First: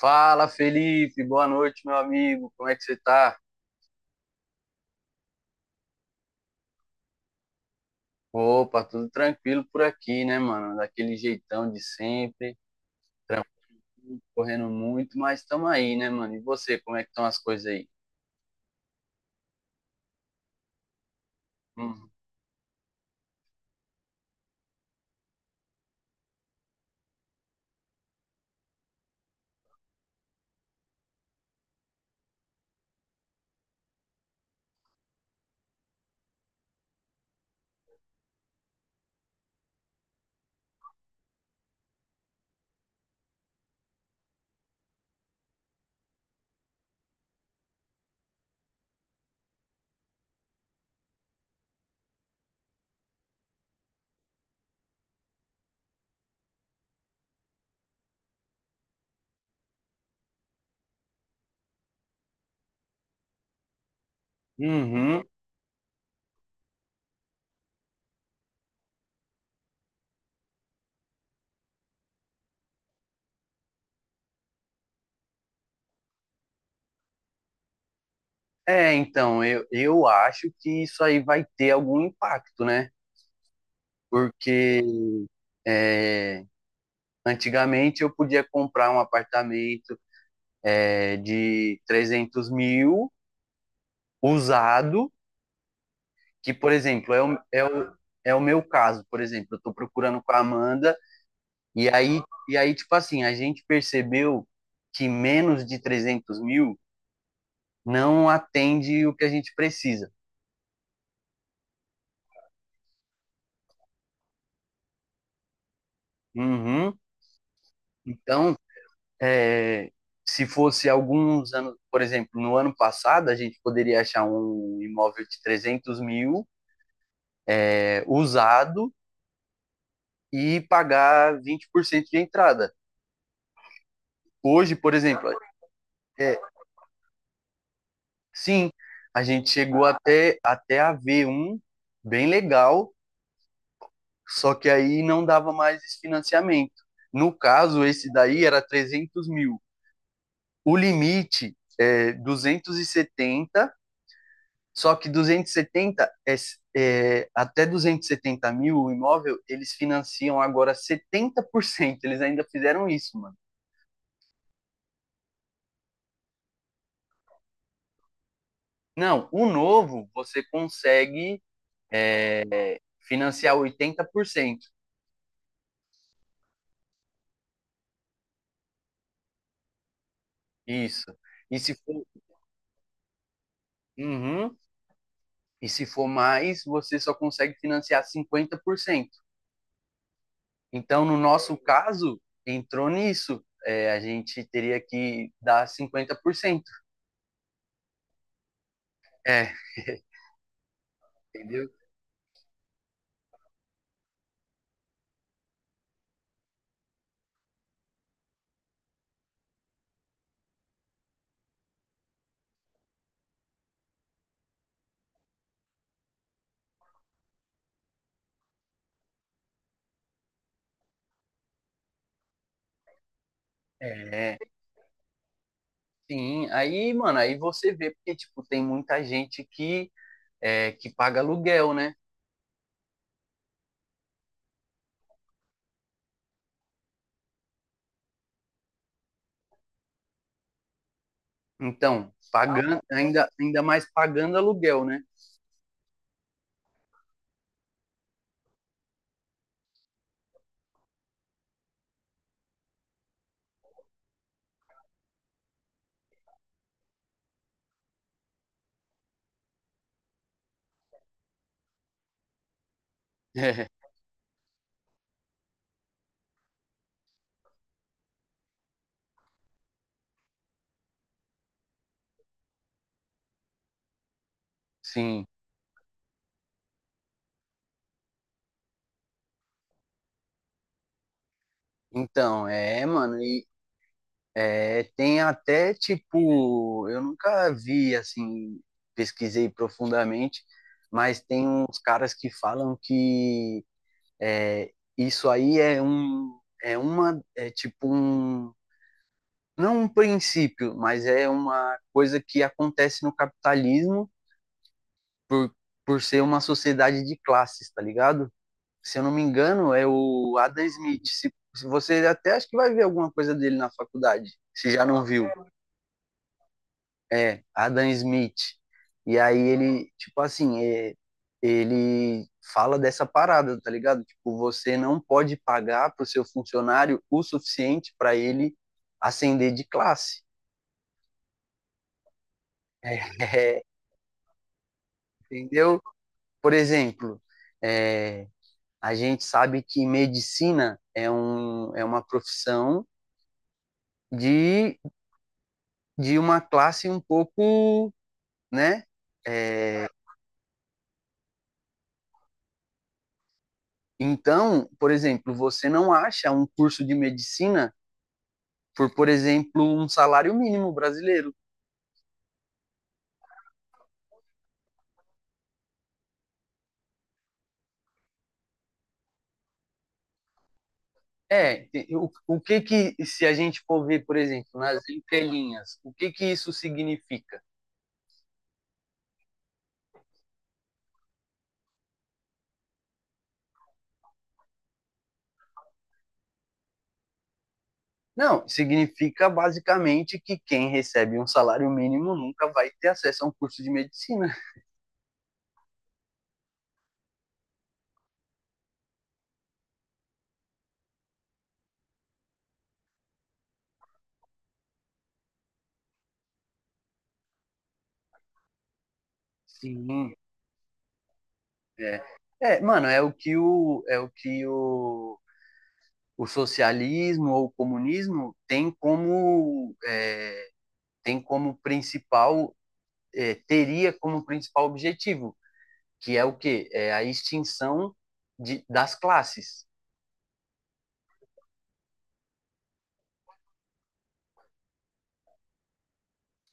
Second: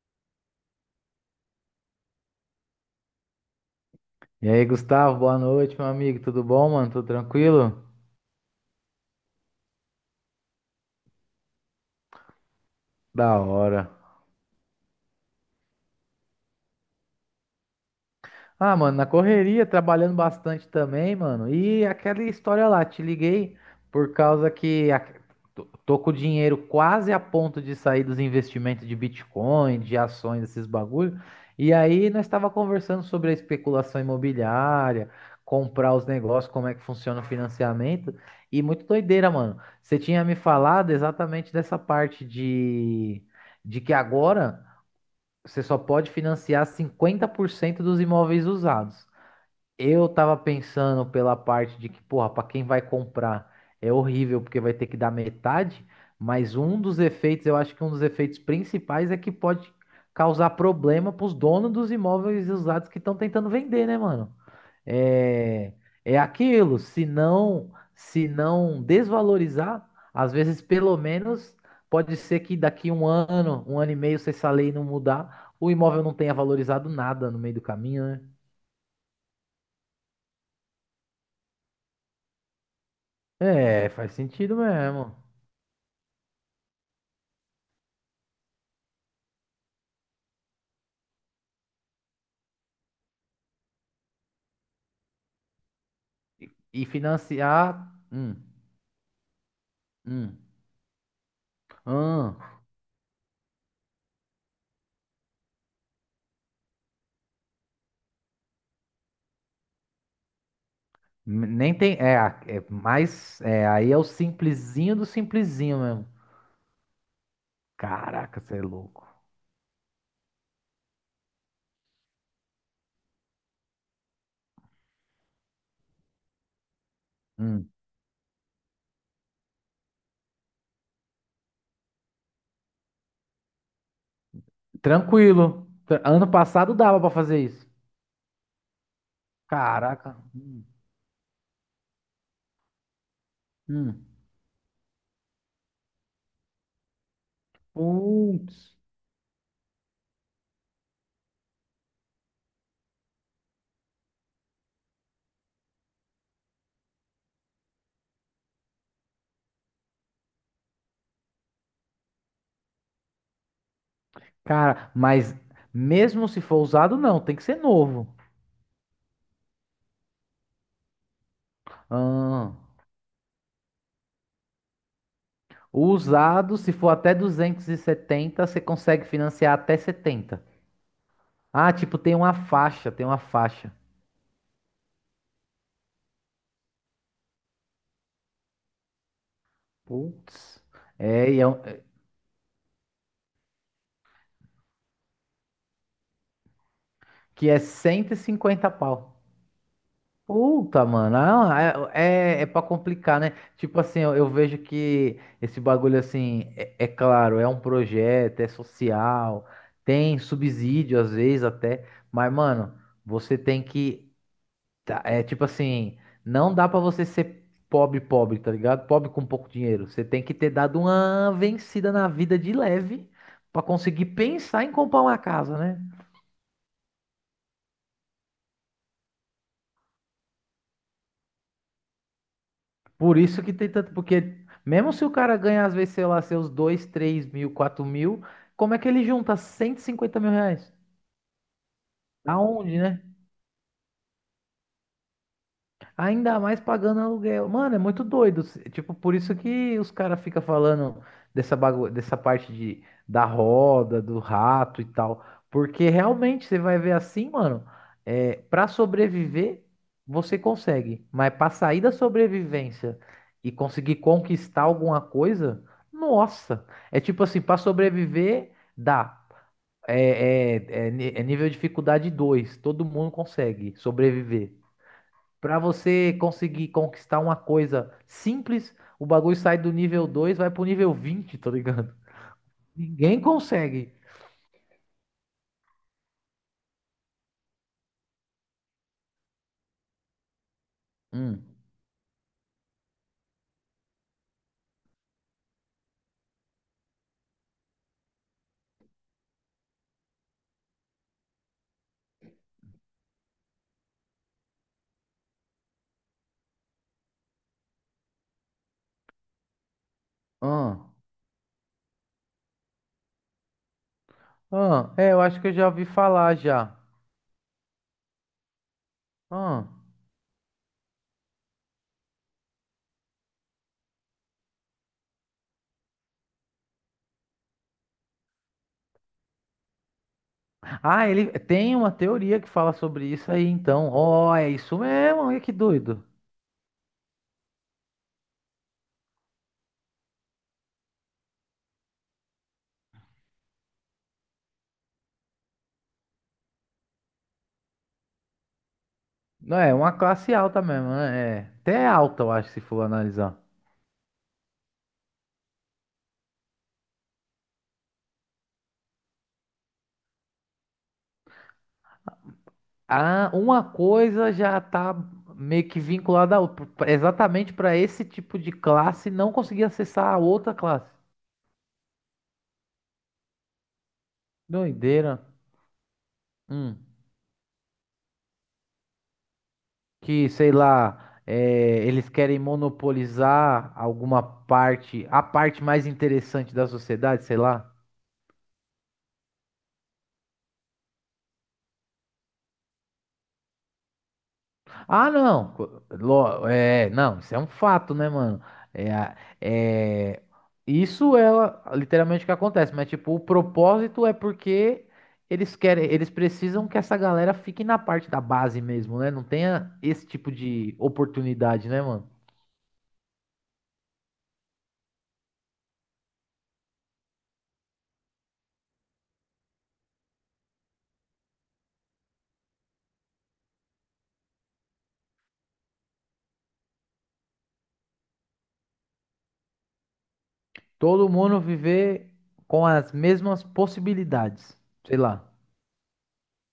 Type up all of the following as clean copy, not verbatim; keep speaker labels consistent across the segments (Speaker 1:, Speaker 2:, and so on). Speaker 1: Fala, Felipe, boa noite, meu amigo. Como é que você tá?
Speaker 2: E aí, Gustavo, boa noite, meu amigo. Tudo bom, mano? Tudo tranquilo?
Speaker 1: Opa, tudo tranquilo por aqui, né, mano? Daquele jeitão de sempre,
Speaker 2: Da hora.
Speaker 1: tranquilo, correndo muito, mas estamos aí, né, mano? E você, como é que estão as coisas aí?
Speaker 2: Ah, mano, na correria, trabalhando bastante também, mano. E
Speaker 1: Uhum.
Speaker 2: aquela história lá, te liguei por causa que tô com o dinheiro quase a ponto de sair dos investimentos de Bitcoin, de ações, esses bagulho. E aí nós estava conversando sobre a especulação imobiliária, comprar os negócios, como é que funciona o financiamento. E muito doideira, mano. Você tinha me falado exatamente dessa parte de que agora você só pode financiar 50% dos imóveis usados. Eu tava pensando pela parte de que, porra, pra quem vai comprar é horrível porque vai ter que dar metade, mas um dos efeitos, eu acho que um dos efeitos principais é que pode causar problema pros donos dos imóveis usados que estão tentando vender, né, mano?
Speaker 1: Uhum.
Speaker 2: É, é aquilo, se não desvalorizar, às vezes pelo menos pode ser que daqui um ano e meio, se essa lei não mudar, o imóvel não tenha valorizado nada no meio do caminho, né?
Speaker 1: Então, eu acho que isso aí vai ter algum impacto, né?
Speaker 2: É, faz sentido
Speaker 1: Porque
Speaker 2: mesmo.
Speaker 1: é, antigamente eu podia comprar um apartamento, de 300 mil usado.
Speaker 2: E,
Speaker 1: Que, por
Speaker 2: e
Speaker 1: exemplo, é o, é
Speaker 2: financiar.
Speaker 1: o, é o meu caso. Por exemplo, eu tô procurando com a
Speaker 2: Hum,
Speaker 1: Amanda, e aí,
Speaker 2: hum.
Speaker 1: e aí, tipo assim, a gente percebeu que menos de 300 mil não atende o que a gente precisa.
Speaker 2: Nem tem. É, é mais. É, aí é o simplesinho do simplesinho mesmo.
Speaker 1: Uhum.
Speaker 2: Caraca,
Speaker 1: Então,
Speaker 2: você é louco.
Speaker 1: é, se fosse alguns anos, por exemplo, no ano passado, a gente poderia achar um imóvel de 300 mil
Speaker 2: Hum.
Speaker 1: , usado, e pagar 20% de entrada. Hoje, por exemplo,
Speaker 2: Tranquilo. Ano
Speaker 1: é,
Speaker 2: passado dava pra fazer isso.
Speaker 1: sim, a gente chegou
Speaker 2: Caraca.
Speaker 1: até,
Speaker 2: Hum.
Speaker 1: até a ver um bem legal,
Speaker 2: Hum.
Speaker 1: só que aí não dava mais esse financiamento. No caso, esse daí
Speaker 2: Putz.
Speaker 1: era 300 mil. O limite é 270, só que 270, até 270 mil o imóvel, eles financiam agora 70%. Eles ainda fizeram isso, mano.
Speaker 2: Cara, mas mesmo se for usado, não, tem que ser novo.
Speaker 1: Não, o novo você consegue
Speaker 2: Ah.
Speaker 1: financiar 80%.
Speaker 2: O usado, se for até 270, você consegue financiar até 70.
Speaker 1: Isso. E
Speaker 2: Ah,
Speaker 1: se
Speaker 2: tipo,
Speaker 1: for,
Speaker 2: tem uma faixa, tem uma faixa.
Speaker 1: uhum, e se for mais, você só consegue financiar 50%.
Speaker 2: Putz.
Speaker 1: Então, no
Speaker 2: É, e é
Speaker 1: nosso caso, entrou nisso. A gente teria que dar 50%.
Speaker 2: que é 150 pau.
Speaker 1: É,
Speaker 2: Puta, mano.
Speaker 1: entendeu?
Speaker 2: Ah, é pra complicar, né? Tipo assim, eu vejo que esse bagulho, assim, é claro, é um projeto, é social, tem subsídio às vezes até. Mas, mano, você tem que. Tá, é tipo assim, não dá pra você ser pobre, pobre, tá ligado? Pobre com pouco dinheiro. Você tem que ter dado uma vencida na vida de leve pra conseguir
Speaker 1: É,
Speaker 2: pensar em comprar uma casa, né?
Speaker 1: sim. Aí, mano, aí você vê, porque, tipo, tem muita gente que paga aluguel, né?
Speaker 2: Por isso que tem tanto, porque mesmo se o cara ganha, às vezes, sei lá, seus 2, 3 mil, 4 mil, como é que ele junta 150 mil reais?
Speaker 1: Então,
Speaker 2: Aonde,
Speaker 1: pagando,
Speaker 2: né?
Speaker 1: ainda mais pagando aluguel, né?
Speaker 2: Ainda mais pagando aluguel. Mano, é muito doido. Tipo, por isso que os caras ficam falando dessa parte da roda, do rato e tal. Porque realmente você vai ver assim, mano, para sobreviver, você consegue. Mas pra sair da sobrevivência e
Speaker 1: É,
Speaker 2: conseguir conquistar alguma coisa, nossa. É tipo assim, pra sobreviver, dá. É nível de dificuldade dois. Todo mundo consegue sobreviver.
Speaker 1: sim.
Speaker 2: Pra você conseguir conquistar uma coisa simples, o bagulho sai do nível 2, vai pro nível 20, tá ligado?
Speaker 1: Então,
Speaker 2: Ninguém consegue.
Speaker 1: Tem até, tipo, eu nunca vi, assim, pesquisei profundamente, mas
Speaker 2: Hum.
Speaker 1: tem uns caras que falam que é, isso aí é tipo um, não um princípio, mas é uma coisa que acontece no capitalismo por, por ser uma sociedade de classes, tá ligado? Se eu não me engano, é o Adam
Speaker 2: Ah.
Speaker 1: Smith. Se você, até acho que vai ver alguma coisa dele na faculdade, se já
Speaker 2: Ah.
Speaker 1: não
Speaker 2: É, eu
Speaker 1: viu.
Speaker 2: acho que eu já ouvi falar já.
Speaker 1: Adam Smith. E aí
Speaker 2: Ah.
Speaker 1: ele, tipo assim, ele fala dessa parada, tá ligado? Tipo, você não pode pagar pro seu funcionário o suficiente para ele ascender de classe.
Speaker 2: Ah, ele tem uma teoria que fala sobre
Speaker 1: É,
Speaker 2: isso aí,
Speaker 1: é,
Speaker 2: então. Ó, é isso mesmo, olha que
Speaker 1: entendeu?
Speaker 2: doido.
Speaker 1: Por exemplo, é, a gente sabe que medicina é uma profissão de, de uma classe um pouco, né?
Speaker 2: Não é,
Speaker 1: É,
Speaker 2: uma classe alta mesmo, né? É, até é alta, eu acho, se for analisar.
Speaker 1: então, por exemplo, você não acha um curso de medicina por exemplo, um salário mínimo brasileiro.
Speaker 2: Ah, uma coisa já tá meio que vinculada a outra, exatamente para esse tipo de classe não conseguir acessar a outra classe.
Speaker 1: É, o que que, se a gente for ver, por exemplo, nas
Speaker 2: Doideira.
Speaker 1: entrelinhas, o que que isso
Speaker 2: Hum.
Speaker 1: significa?
Speaker 2: Que, sei lá, é, eles querem monopolizar alguma parte, a parte mais interessante da sociedade, sei lá.
Speaker 1: Não, significa basicamente que quem recebe um salário mínimo nunca vai ter acesso a um curso de medicina.
Speaker 2: Ah, não. É, não, isso é um fato, né, mano? É, é, isso é literalmente o que acontece, mas tipo, o propósito é porque eles querem, eles precisam que essa galera fique na parte da base mesmo, né? Não tenha
Speaker 1: Sim,
Speaker 2: esse tipo de oportunidade, né,
Speaker 1: é.
Speaker 2: mano?
Speaker 1: É, mano, o socialismo ou o comunismo tem como, tem como principal, teria como principal objetivo, que é o quê? É a extinção das classes.
Speaker 2: Todo mundo viver com as mesmas possibilidades, sei lá.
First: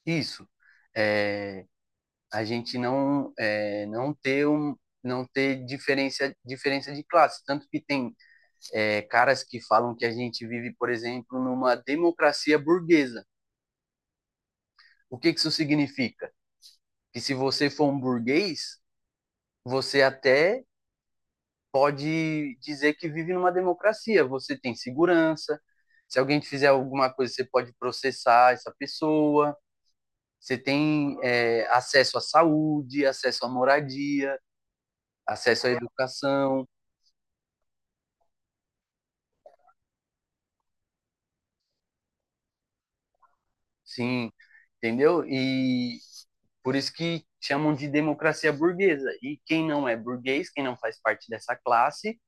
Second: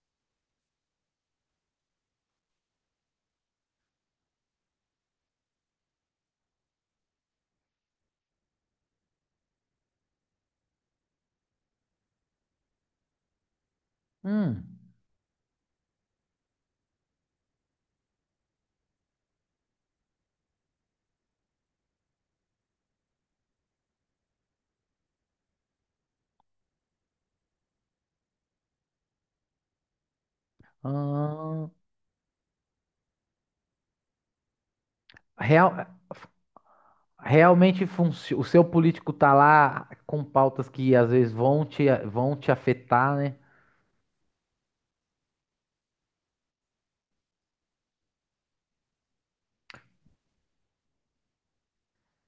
Speaker 1: Isso. É, a gente não, não ter um, não ter diferença de classe. Tanto que tem caras que falam que a gente vive, por exemplo, numa democracia burguesa.
Speaker 2: Hum.
Speaker 1: O que que isso significa? Que se você for um burguês, você até pode dizer que vive numa democracia. Você tem segurança. Se alguém te fizer alguma coisa, você pode processar essa pessoa. Você tem
Speaker 2: Ah,
Speaker 1: acesso à saúde, acesso à moradia, acesso à
Speaker 2: real,
Speaker 1: educação,
Speaker 2: realmente o seu político tá lá com pautas que às vezes vão te afetar, né?
Speaker 1: sim, entendeu? E por isso que chamam de democracia burguesa. E quem não é burguês, quem não faz parte dessa classe,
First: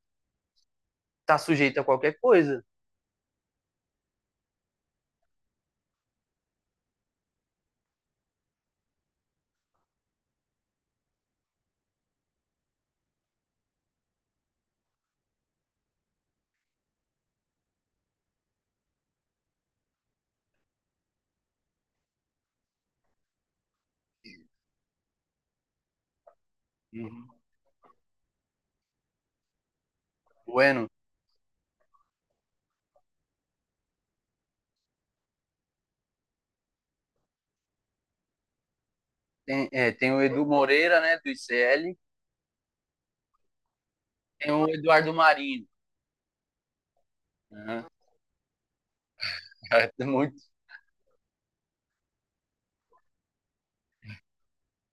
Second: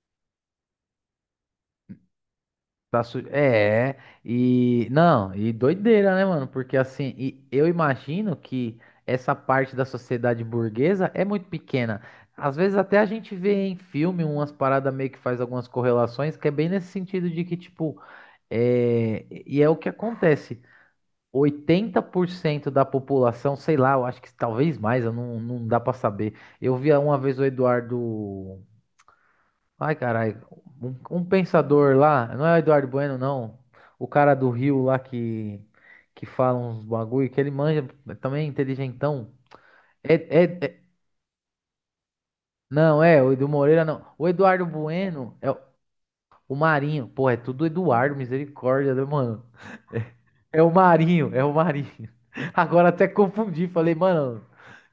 Speaker 1: está sujeito a qualquer coisa.
Speaker 2: É, e não, e doideira, né, mano? Porque assim, e eu imagino que essa parte da sociedade burguesa é muito pequena. Às vezes até a gente vê em filme umas paradas meio que faz algumas correlações, que é bem nesse sentido de que, tipo, é o que acontece. 80% da população, sei lá, eu acho que talvez mais, eu não, não dá pra saber. Eu via uma
Speaker 1: Uhum.
Speaker 2: vez o Eduardo. Ai, caralho,
Speaker 1: Bueno,
Speaker 2: um pensador lá, não é o Eduardo Bueno, não. O cara do Rio lá que fala uns bagulho, que ele manja, também é inteligentão.
Speaker 1: tem,
Speaker 2: É,
Speaker 1: o
Speaker 2: é,
Speaker 1: Edu
Speaker 2: é-
Speaker 1: Moreira, né, do ICL,
Speaker 2: não, é, o Edu Moreira não. O
Speaker 1: tem
Speaker 2: Eduardo
Speaker 1: o Eduardo
Speaker 2: Bueno é o,
Speaker 1: Marinho.
Speaker 2: o Marinho. Pô, é tudo
Speaker 1: Né?
Speaker 2: Eduardo, misericórdia, né, mano?
Speaker 1: Muito,
Speaker 2: É o Marinho, é o Marinho. Agora até confundi, falei, mano,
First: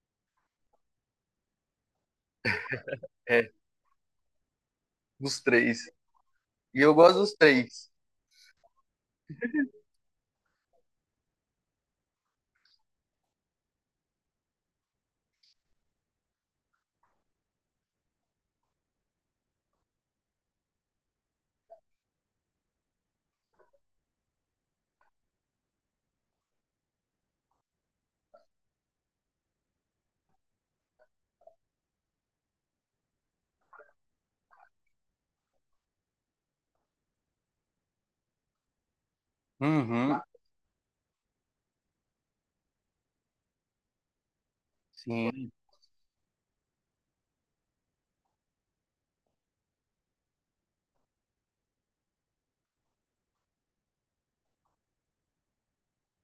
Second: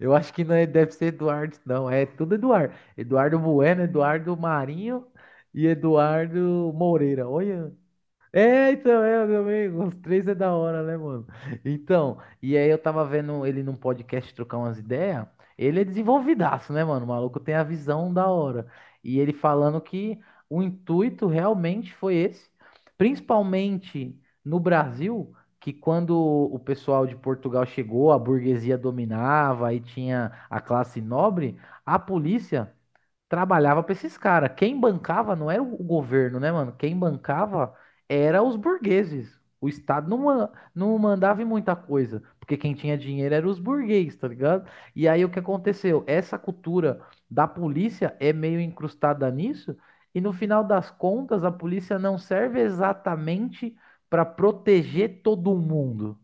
Speaker 2: eu acho que não é- deve ser Eduardo, não. É tudo Eduardo. Eduardo
Speaker 1: é,
Speaker 2: Bueno, Eduardo Marinho
Speaker 1: dos
Speaker 2: e
Speaker 1: três.
Speaker 2: Eduardo
Speaker 1: E eu gosto
Speaker 2: Moreira.
Speaker 1: dos
Speaker 2: Olha,
Speaker 1: três.
Speaker 2: então, meu amigo, os três é da hora, né, mano? Então, e aí eu tava vendo ele num podcast trocar umas ideias. Ele é desenvolvidaço, né, mano? O maluco tem a visão da hora. E ele falando que o intuito realmente foi esse, principalmente no Brasil, que quando o pessoal de Portugal chegou, a burguesia dominava e tinha a classe nobre, a polícia trabalhava para esses caras. Quem bancava não era o governo, né, mano? Quem bancava era os burgueses. O Estado não,
Speaker 1: Uhum.
Speaker 2: não mandava em muita coisa, porque quem tinha dinheiro era os burgueses, tá ligado? E aí o que
Speaker 1: Sim,
Speaker 2: aconteceu? Essa cultura da polícia é meio incrustada nisso, e no final das contas, a polícia não serve exatamente para proteger todo mundo.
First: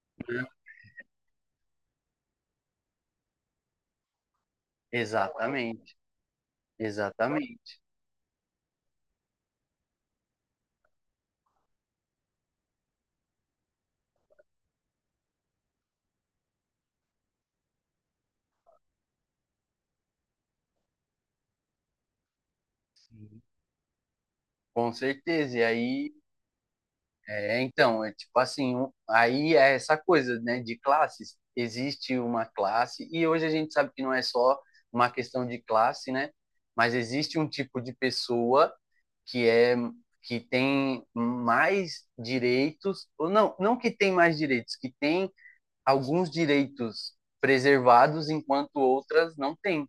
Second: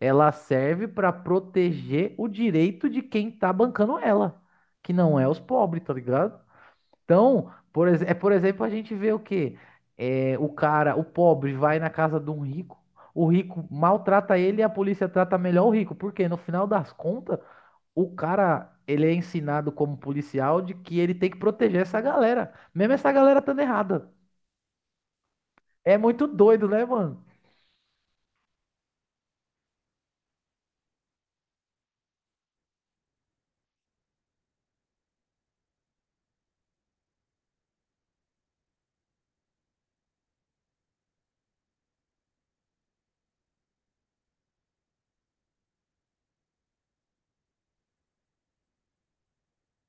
Speaker 2: Ela
Speaker 1: né?
Speaker 2: serve para proteger o direito de quem tá bancando ela, que não é os pobres, tá
Speaker 1: Exatamente,
Speaker 2: ligado? Então,
Speaker 1: exatamente.
Speaker 2: por, ex- é por exemplo, a gente vê o quê? É, o cara, o pobre, vai na casa de um rico, o rico maltrata ele e a polícia trata melhor o rico, porque no final das contas, o cara, ele é ensinado como policial de que ele tem que proteger essa galera, mesmo essa galera estando errada.
Speaker 1: Com certeza. E
Speaker 2: É
Speaker 1: aí,
Speaker 2: muito doido, né, mano?
Speaker 1: então, tipo assim, aí é essa coisa, né, de classes. Existe uma classe, e hoje a gente sabe que não é só uma questão de classe, né? Mas existe um tipo de pessoa que é que tem mais direitos, ou não, não que tem mais direitos, que tem alguns direitos preservados enquanto outras não têm.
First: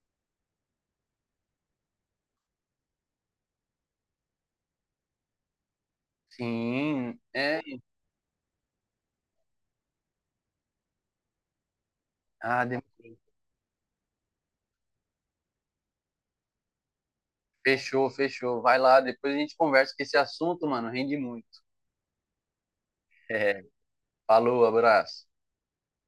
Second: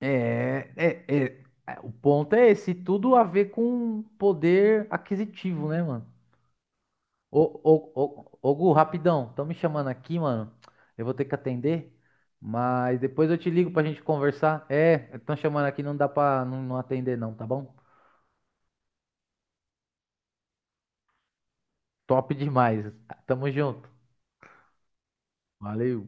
Speaker 2: É, o ponto é esse, tudo a ver com poder aquisitivo, né, mano?
Speaker 1: Sim,
Speaker 2: Ô,
Speaker 1: é
Speaker 2: ô, ô, Gu, rapidão, estão me chamando aqui, mano. Eu vou ter que atender,
Speaker 1: a
Speaker 2: mas depois eu te ligo pra gente conversar. É, estão chamando aqui, não dá pra não atender não, tá bom?
Speaker 1: Fechou, fechou. Vai lá, depois a gente conversa, que esse assunto, mano, rende muito.
Speaker 2: Top demais. Tamo
Speaker 1: É,
Speaker 2: junto.
Speaker 1: falou, abraço.
Speaker 2: Valeu.